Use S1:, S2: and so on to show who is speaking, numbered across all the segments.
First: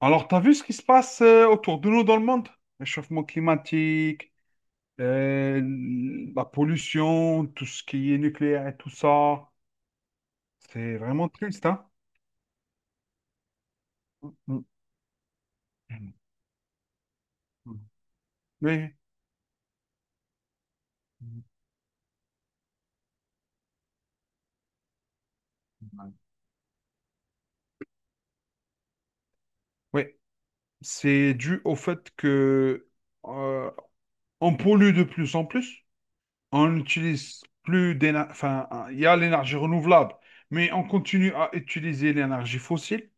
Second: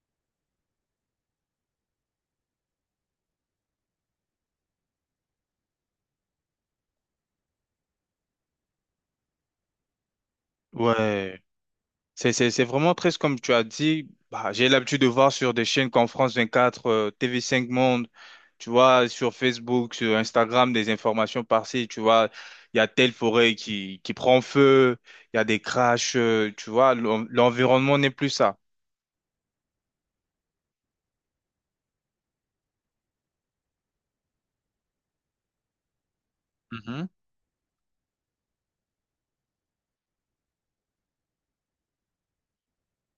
S1: Alors, t'as vu ce qui se passe autour de nous dans le monde? Réchauffement climatique, euh, la pollution, tout ce qui est nucléaire et tout ça. C'est vraiment
S2: Ouais,
S1: triste, hein?
S2: c'est vraiment triste comme tu as dit. Bah,
S1: Mm.
S2: j'ai l'habitude de voir sur des chaînes comme France 24, TV5 Monde, tu
S1: Oui,
S2: vois, sur Facebook, sur Instagram, des informations par-ci, tu vois, il y a telle forêt qui prend feu, il y a des crashs, tu vois, l'environnement n'est plus ça.
S1: oui. C'est dû au fait que euh, on pollue de plus en plus. On
S2: Mhm.
S1: n'utilise plus d'énergie. Enfin, il y a l'énergie renouvelable, mais on continue à utiliser l'énergie fossile.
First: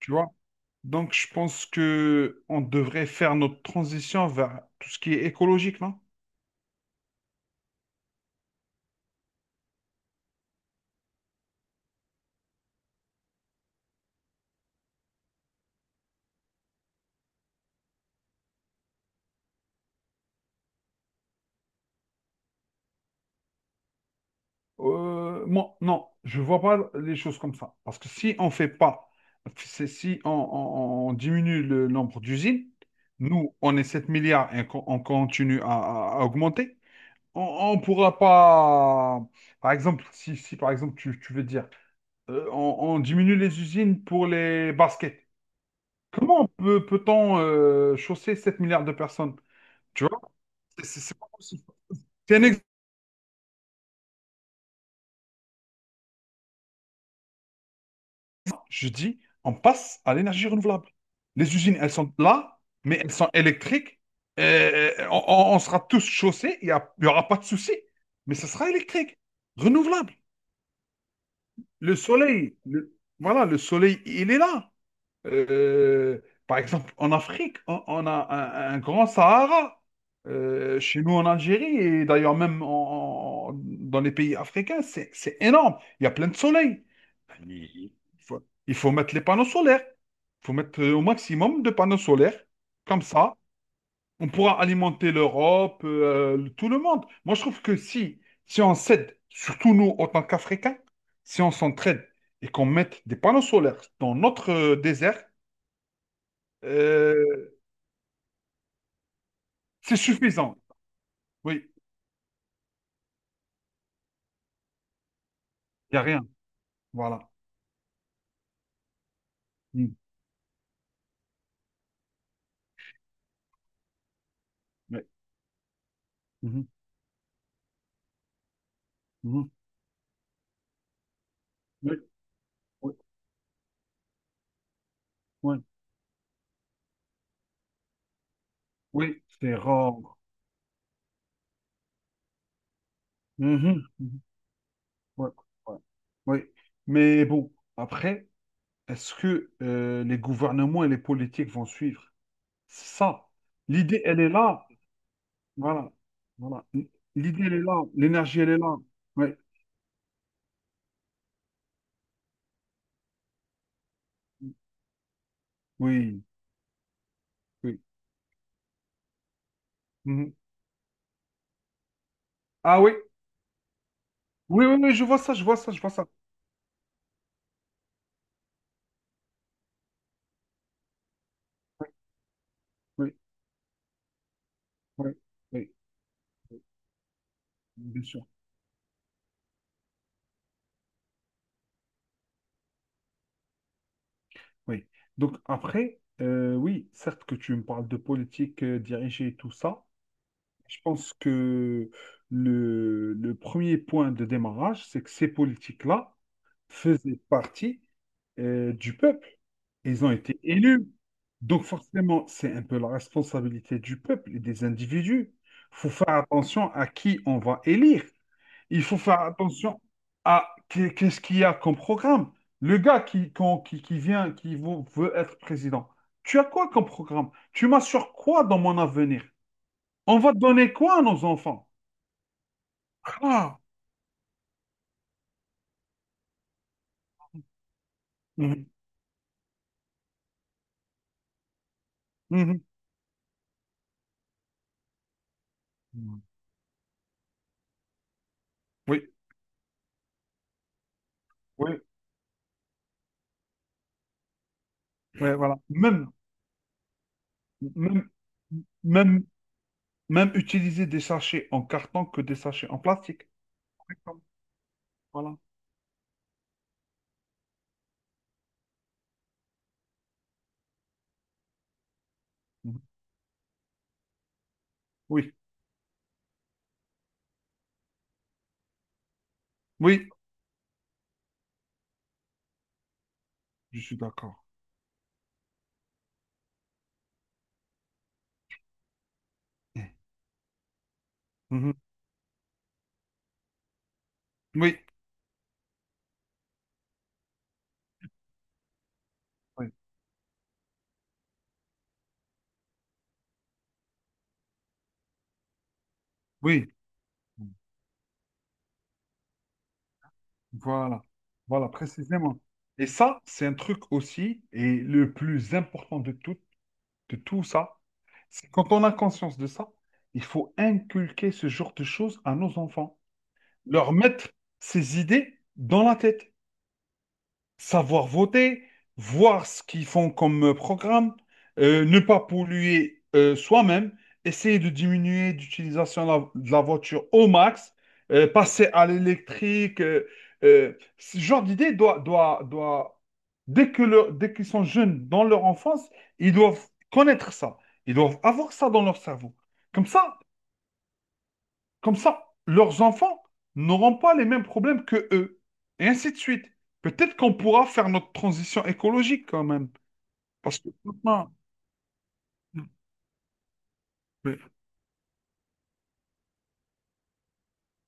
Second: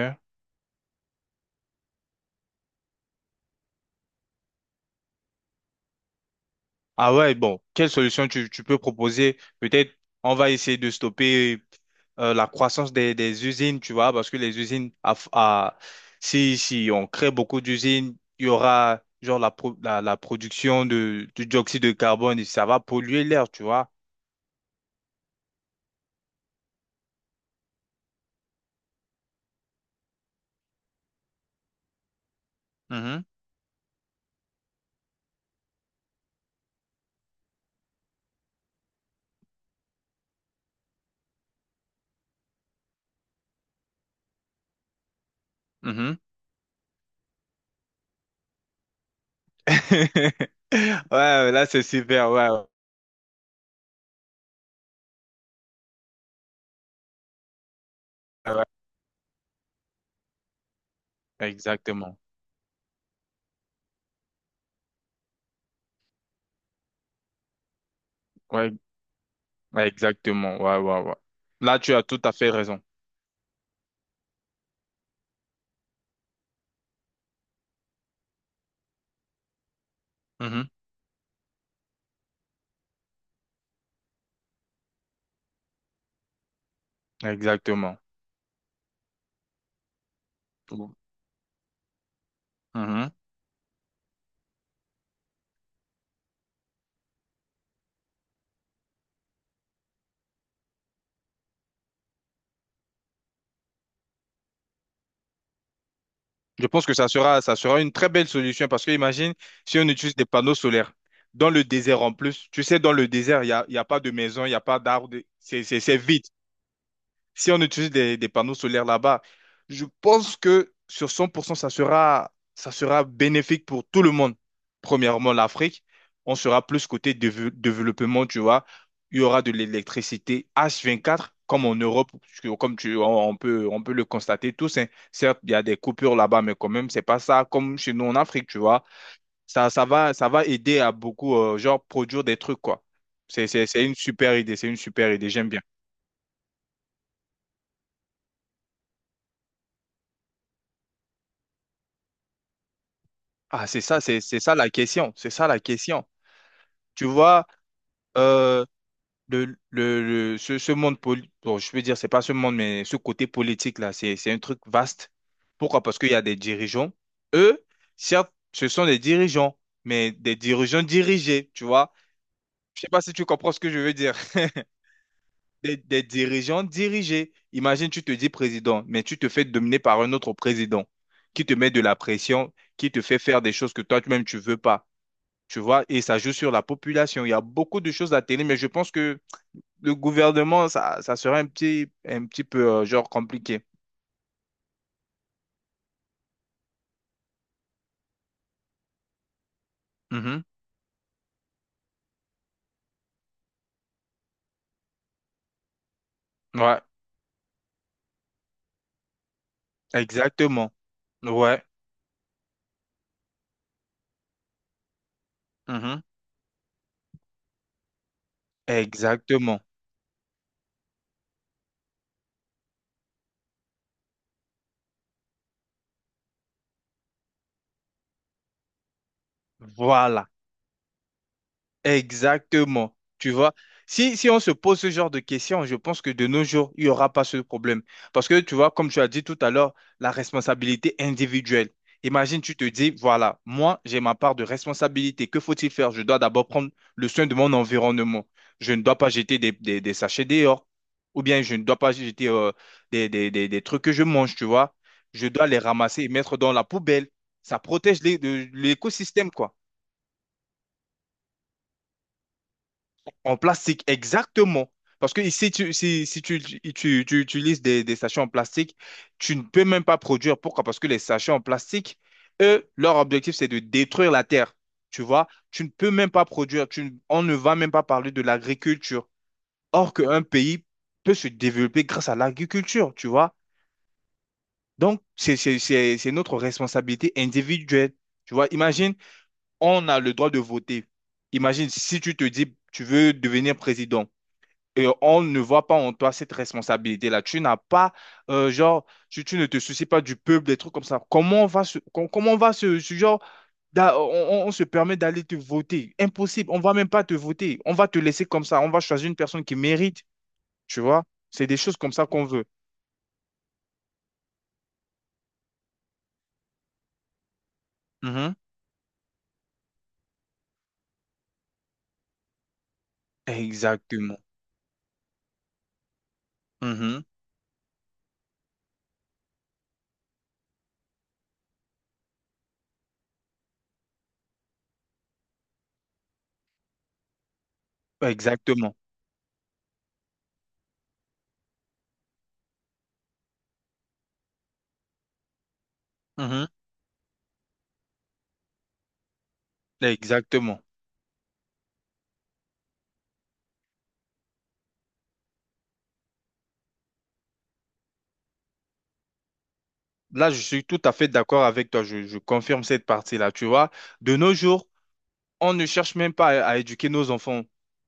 S1: Tu vois? Donc, je pense que on devrait faire notre transition vers tout ce qui est écologique, non?
S2: Ah ouais, bon, quelle solution tu peux proposer? Peut-être on va essayer de stopper la croissance des usines, tu vois, parce que les usines, si on crée beaucoup d'usines, il y aura genre la production du dioxyde de carbone et ça va polluer l'air, tu vois.
S1: Moi, non, je vois pas les choses comme ça. Parce que si on fait pas, si on diminue le nombre d'usines,
S2: Mhm,
S1: nous, on est 7 milliards et qu'on- on continue à augmenter, on ne pourra pas... Par exemple, si par exemple, tu veux dire, on diminue les usines pour les baskets.
S2: mhm.
S1: Comment peut-on chausser 7 milliards de personnes? Tu C'est pas
S2: Ouais,
S1: possible.
S2: là c'est super,
S1: C'est un
S2: ouais, ouais,
S1: exemple.
S2: ouais.
S1: Je dis, on passe à l'énergie renouvelable. Les usines, elles sont
S2: Exactement.
S1: là, mais elles sont électriques. On sera tous chaussés, il n'y aura pas de souci. Mais ce sera
S2: Ouais,
S1: électrique,
S2: ouais,
S1: renouvelable.
S2: exactement, ouais, ouais, ouais. Là tu
S1: Le
S2: as tout à fait
S1: soleil,
S2: raison.
S1: voilà, le soleil, il est là. Euh, Par exemple, en Afrique, on a un grand Sahara.
S2: Mhm.
S1: Chez nous en Algérie, et d'ailleurs même dans les pays africains, c'est énorme. Il y a plein de soleil. Mais Il
S2: Exactement.
S1: faut, il faut mettre les panneaux solaires. Il faut mettre au maximum de panneaux solaires. Comme
S2: Mhm.
S1: ça, on pourra alimenter l'Europe, tout le monde. Moi, je trouve que si on s'aide, surtout nous, en tant qu'Africains, si on s'entraide et qu'on mette des panneaux solaires dans notre désert,
S2: Je pense que ça sera,
S1: euh,
S2: ça sera une très belle solution parce que imagine si on
S1: c'est
S2: utilise des
S1: suffisant.
S2: panneaux solaires dans le
S1: Oui,
S2: désert en plus. Tu sais, dans le désert, il y a pas de maison, il n'y a pas d'arbres,
S1: il
S2: c'est
S1: n'y a rien.
S2: vide.
S1: Voilà.
S2: Si on utilise des panneaux solaires là-bas, je
S1: Mm.
S2: pense que sur 100%, ça sera bénéfique pour tout le monde.
S1: Ouais.
S2: Premièrement, l'Afrique, on sera
S1: Mhm.
S2: plus côté développement, tu vois. Il y aura
S1: Mhm.
S2: de l'électricité H24, comme en
S1: Oui,
S2: Europe, parce que comme
S1: oui,
S2: tu, on peut le constater tous, hein. Certes, il y
S1: oui,
S2: a des coupures là-bas, mais quand même, c'est pas ça comme chez nous en Afrique, tu vois.
S1: oui, c'est rare.
S2: Ça va aider à beaucoup, genre, produire des trucs, quoi. C'est
S1: Mhm.
S2: une
S1: Mhm.
S2: super idée, c'est une super
S1: Ouais,
S2: idée, j'aime bien.
S1: ouais, ouais. Mais bon, après, est-ce que les gouvernements et les politiques vont suivre? C'est ça.
S2: Ah, c'est ça,
S1: L'idée, elle
S2: c'est
S1: est
S2: c'est ça
S1: là.
S2: la question. C'est ça la
S1: Voilà.
S2: question.
S1: Voilà.
S2: Tu
S1: L'idée,
S2: vois,
S1: elle est là. L'énergie, elle est
S2: euh,
S1: là. Oui,
S2: le, le, ce monde, bon, je peux dire, c'est pas ce monde, mais ce côté politique-là, c'est un truc vaste. Pourquoi? Parce qu'il y a
S1: oui,
S2: des dirigeants. Eux,
S1: oui.
S2: certes, ce sont des dirigeants, mais des
S1: Mhm.
S2: dirigeants dirigés, tu vois. Je
S1: Ah
S2: sais
S1: oui.
S2: pas si tu comprends ce que je veux dire.
S1: Oui, oui, oui, je vois ça, je vois ça,
S2: Des,
S1: je vois
S2: des
S1: ça.
S2: dirigeants dirigés. Imagine, tu te dis président, mais tu te fais dominer par un autre président qui te met de
S1: Oui,
S2: la pression, qui te
S1: oui,
S2: fait faire des choses que toi-même tu veux pas.
S1: oui,
S2: Tu
S1: oui.
S2: vois, et ça joue sur
S1: Oui,
S2: la population. Il y a beaucoup de
S1: bien
S2: choses à
S1: sûr.
S2: télé, mais je pense que le gouvernement, ça serait un petit peu, genre, compliqué.
S1: Oui. Donc après, oui, certes que tu me parles de politique dirigée et tout ça,
S2: Mhm.
S1: je pense que le premier point de démarrage, c'est que ces politiques-là
S2: Ouais,
S1: faisaient partie du peuple. Ils ont été
S2: exactement.
S1: élus.
S2: Ouais.
S1: Donc forcément, c'est un peu la responsabilité du peuple et des individus. Il faut
S2: Mhm.
S1: faire attention à qui on va élire. Il faut faire
S2: Exactement.
S1: attention à qu'est-ce qu'il y a comme programme. Le gars qui vient, qui veut être président, tu as quoi comme programme? Tu m'assures quoi dans mon avenir? On
S2: Voilà.
S1: va donner quoi à nos enfants?
S2: Exactement. Tu vois,
S1: Ah,
S2: si on se pose ce genre de questions, je pense que de nos jours, il n'y aura pas ce problème. Parce que, tu
S1: mhm,
S2: vois, comme tu as dit tout à l'heure, la responsabilité individuelle. Imagine, tu
S1: mhm.
S2: te dis, voilà, moi, j'ai ma part de responsabilité. Que faut-il faire? Je dois d'abord prendre le soin de mon environnement. Je ne dois
S1: Oui,
S2: pas jeter des sachets dehors. Ou bien, je ne
S1: oui,
S2: dois pas jeter des trucs que je mange, tu vois. Je
S1: oui,
S2: dois
S1: voilà.
S2: les ramasser et
S1: Même,
S2: mettre dans la poubelle. Ça protège
S1: même, même,
S2: l'écosystème, quoi.
S1: même utiliser des sachets en carton que des sachets en plastique.
S2: En plastique, exactement. Parce que
S1: Voilà.
S2: si tu, si, si tu, tu, tu- tu utilises des sachets en plastique, tu ne peux même pas produire. Pourquoi? Parce que les sachets en plastique, eux,
S1: Mhm.
S2: leur objectif, c'est de détruire la terre. Tu vois,
S1: Oui,
S2: tu ne peux même pas produire. Tu, ne- on ne va même pas parler de l'agriculture. Or
S1: oui,
S2: qu'un pays peut se développer grâce à l'agriculture, tu vois.
S1: je suis d'accord.
S2: Donc, c'est notre responsabilité individuelle. Tu vois, imagine, on a le droit de voter. Imagine
S1: Mhm.
S2: si tu te dis, tu veux devenir président.
S1: Oui,
S2: Et on ne voit pas en toi cette responsabilité-là. Tu n'as pas, genre, tu ne te
S1: oui,
S2: soucies pas du peuple, des trucs comme ça. Comment on va se, genre, on se permet d'aller te voter? Impossible. On
S1: oui.
S2: va même pas te voter. On va te laisser comme ça. On va choisir une personne qui mérite. Tu vois?
S1: Voilà,
S2: C'est des
S1: voilà,
S2: choses comme ça qu'on
S1: précisément.
S2: veut.
S1: Et ça, c'est un truc aussi, et le plus important de tout ça,
S2: Mhm.
S1: c'est quand on a conscience de ça, il faut inculquer ce genre de choses à nos enfants. Leur
S2: Exactement.
S1: mettre ces idées dans la tête.
S2: Mhm.
S1: Savoir voter, voir ce qu'ils font comme programme, ne pas polluer soi-même, essayer de diminuer l'utilisation de de la voiture au max, passer
S2: Exactement.
S1: à l'électrique. Ce genre d'idée doit, dès qu'ils sont jeunes dans leur enfance, ils
S2: Mhm.
S1: doivent connaître ça. Ils doivent avoir ça dans leur cerveau. Comme ça,
S2: Exactement.
S1: comme ça, leurs enfants n'auront pas les mêmes problèmes que eux. Et ainsi de suite. Peut-être qu'on pourra faire notre transition écologique quand même.
S2: Là, je
S1: Parce
S2: suis
S1: que
S2: tout à fait
S1: maintenant,
S2: d'accord avec toi. Je confirme cette partie-là. Tu vois, de nos
S1: oui,
S2: jours, on ne cherche même pas à éduquer nos enfants.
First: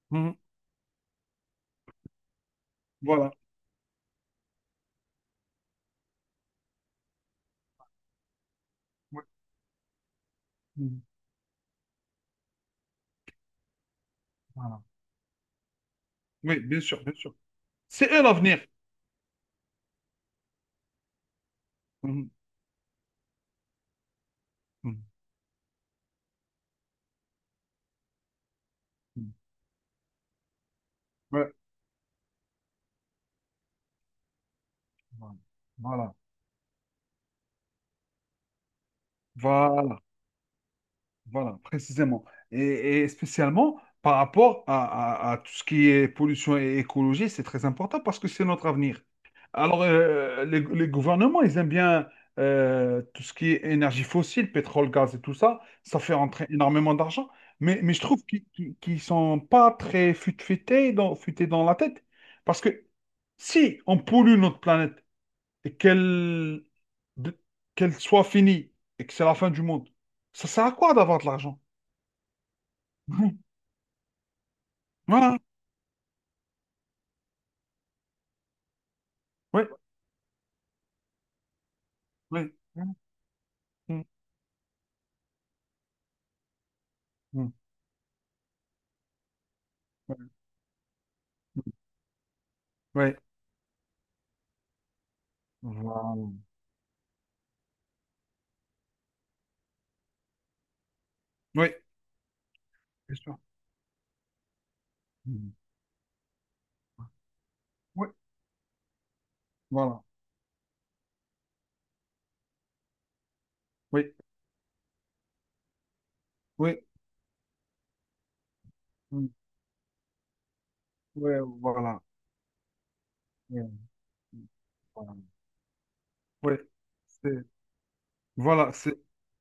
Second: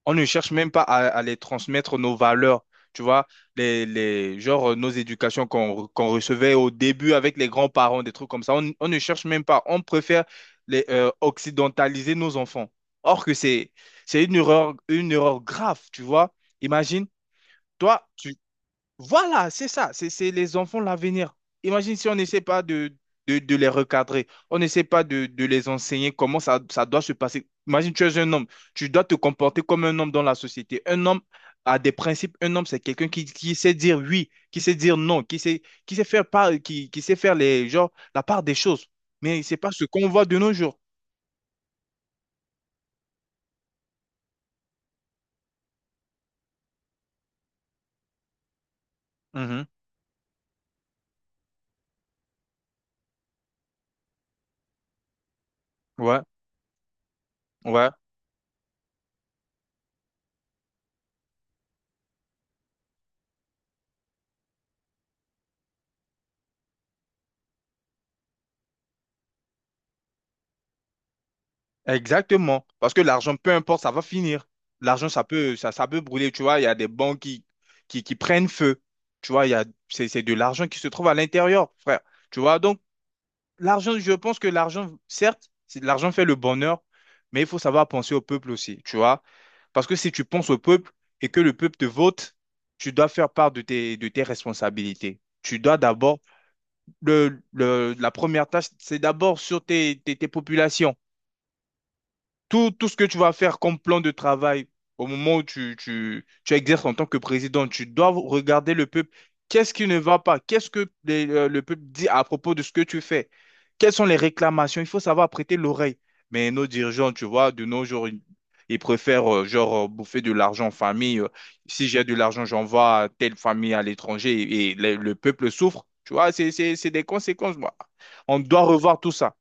S2: On ne
S1: mhm,
S2: cherche même pas à les transmettre nos valeurs. Tu vois,
S1: voilà.
S2: genre nos éducations qu'on recevait au début avec les grands-parents, des trucs comme ça. On ne
S1: Oui,
S2: cherche même pas. On préfère les,
S1: mhm,
S2: occidentaliser nos enfants. Or que c'est
S1: voilà.
S2: une erreur grave, tu vois.
S1: Oui, bien sûr,
S2: Imagine,
S1: bien sûr.
S2: toi,
S1: C'est eux l'avenir.
S2: voilà, c'est ça, c'est les enfants l'avenir. Imagine si on
S1: Mhm,
S2: n'essaie pas de les recadrer, on n'essaie
S1: mhm,
S2: pas de les enseigner comment ça, ça doit se passer. Imagine, tu es un homme, tu dois te
S1: mhm.
S2: comporter comme un homme dans la société. Un homme
S1: Ouais,
S2: a des principes, un homme, c'est quelqu'un qui sait dire oui, qui sait dire non,
S1: voilà.
S2: qui sait
S1: Voilà.
S2: faire, part, qui sait faire les, genre, la part des choses. Mais c'est pas ce
S1: Voilà.
S2: qu'on voit de nos jours.
S1: Voilà, précisément. Et spécialement par rapport à tout ce qui est pollution et écologie, c'est très important parce que c'est notre avenir.
S2: Mhm.
S1: Alors, les gouvernements, ils aiment bien tout ce qui est énergie fossile, pétrole, gaz et tout ça. Ça fait
S2: Ouais,
S1: rentrer énormément d'argent. Mais,
S2: ouais,
S1: mais je trouve qu'ils sont pas très futés dans la tête. Parce que si on pollue notre planète et de- qu'elle soit finie et que c'est la fin du monde, ça sert à quoi d'avoir de l'argent?
S2: exactement. Parce que l'argent,
S1: Ouais,
S2: peu importe, ça va finir. L'argent, ça
S1: voilà,
S2: peut, ça, ça peut brûler, tu vois. Il y a des banques qui prennent feu. Tu vois, il y a,
S1: ouais,
S2: c'est de l'argent qui se trouve à l'intérieur, frère. Tu
S1: ouais,
S2: vois, donc,
S1: voilà,
S2: l'argent,
S1: mm,
S2: je pense que l'argent, certes, l'argent fait le bonheur, mais il
S1: mm,
S2: faut savoir penser au peuple aussi, tu vois. Parce que si tu penses au peuple et que le peuple te vote, tu dois
S1: ouais,
S2: faire part de tes responsabilités. Tu
S1: mm,
S2: dois
S1: ouais, voilà,
S2: d'abord, la première tâche, c'est d'abord sur tes populations.
S1: ouais,
S2: Tout ce que
S1: bien
S2: tu vas
S1: sûr,
S2: faire comme plan de travail au moment où
S1: mm,
S2: tu exerces en tant que président, tu dois
S1: ouais,
S2: regarder le peuple. Qu'est-ce qui ne
S1: voilà,
S2: va pas? Qu'est-ce que le peuple dit à propos de ce que tu fais? Quelles sont
S1: oui,
S2: les réclamations? Il faut savoir prêter l'oreille. Mais nos
S1: oui,
S2: dirigeants, tu vois, de nos jours, ils
S1: mm,
S2: préfèrent genre bouffer de l'argent en famille. euh,
S1: ouais,
S2: si
S1: voilà,
S2: j'ai de l'argent, j'envoie à telle
S1: ouais,
S2: famille à l'étranger
S1: mm,
S2: et,
S1: voilà,
S2: le peuple souffre. Tu vois,
S1: ouais,
S2: c'est des
S1: c'est,
S2: conséquences. Moi. On doit
S1: voilà, c'est,
S2: revoir tout ça.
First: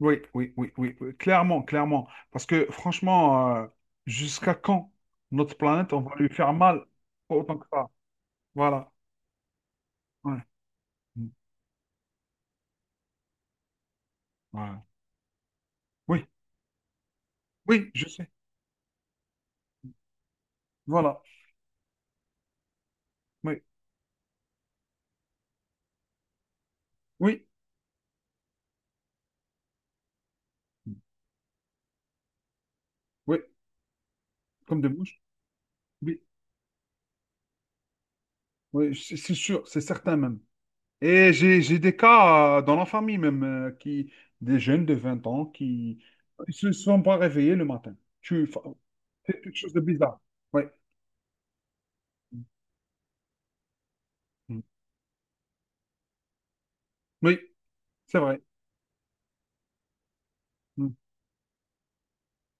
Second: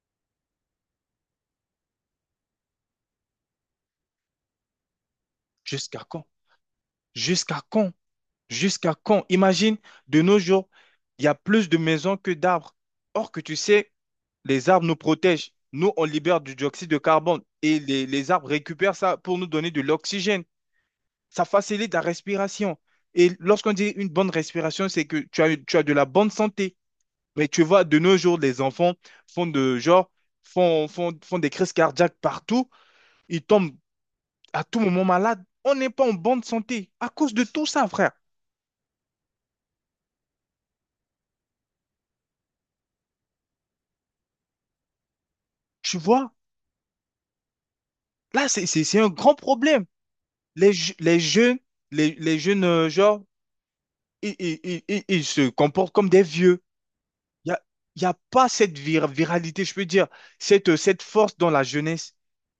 S1: oui, oui, oui, oui, oui, clairement, clairement, parce que franchement, jusqu'à quand notre planète, on
S2: Jusqu'à
S1: va
S2: quand?
S1: lui faire mal autant
S2: Jusqu'à
S1: que ça,
S2: quand?
S1: voilà,
S2: Jusqu'à quand? Imagine, de
S1: ouais,
S2: nos jours, il y
S1: mm,
S2: a plus de maisons que d'arbres. Or que tu sais, les
S1: voilà,
S2: arbres nous protègent. Nous, on
S1: oui,
S2: libère du dioxyde de carbone et
S1: oui, je sais,
S2: les arbres récupèrent ça pour nous donner de l'oxygène.
S1: voilà,
S2: Ça facilite la respiration. Et
S1: oui,
S2: lorsqu'on dit une bonne respiration, c'est que tu as de la bonne santé.
S1: oui,
S2: Mais tu vois, de nos jours, les enfants font de genre, font,
S1: mm,
S2: font, font des crises cardiaques partout.
S1: oui,
S2: Ils tombent à tout
S1: comme des
S2: moment
S1: mouches,
S2: malades. On n'est pas en
S1: oui.
S2: bonne santé à cause de tout ça, frère.
S1: Oui, c'est sûr, c'est certain même. Et j'ai des cas dans la famille même, qui, des jeunes de 20 ans
S2: Tu
S1: qui
S2: vois?
S1: ne se sont pas réveillés le matin. Tu,
S2: Là,
S1: enfin,
S2: c'est un grand
S1: c'est quelque chose de
S2: problème.
S1: bizarre. Oui.
S2: Les, je- les jeunes, genre,
S1: Mm.
S2: ils se comportent comme des vieux.
S1: Oui,
S2: Il n'y a, y a
S1: c'est vrai.
S2: pas cette viralité, je peux dire,
S1: Mm.
S2: cette force dans la jeunesse.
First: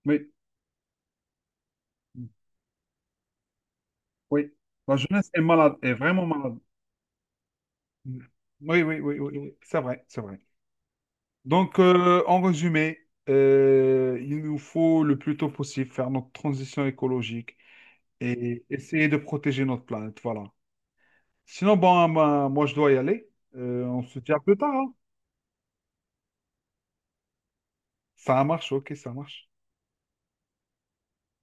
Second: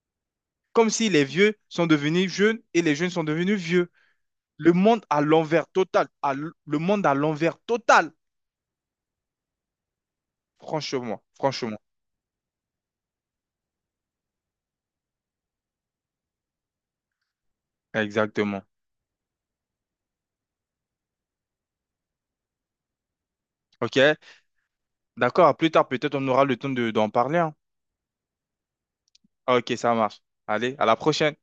S1: Oui.
S2: Comme si les vieux sont
S1: Mm.
S2: devenus jeunes et les jeunes sont devenus vieux.
S1: Oui.
S2: Le
S1: La
S2: monde à
S1: jeunesse est
S2: l'envers
S1: malade, est
S2: total.
S1: vraiment
S2: à l-
S1: malade.
S2: le monde à l'envers total.
S1: Mm. Oui, oui, oui, oui, oui. C'est vrai, c'est vrai.
S2: Franchement, franchement.
S1: Donc, en résumé, il nous faut le plus tôt possible faire notre transition écologique
S2: Exactement.
S1: et essayer de protéger notre planète. Voilà. Sinon, bon, moi, moi, je dois y aller. On
S2: OK?
S1: se dit à plus tard, hein.
S2: D'accord, à plus tard, peut-être on aura le temps d'en parler, hein.
S1: Ça marche, OK, ça marche.
S2: OK, ça marche. Allez, à la prochaine.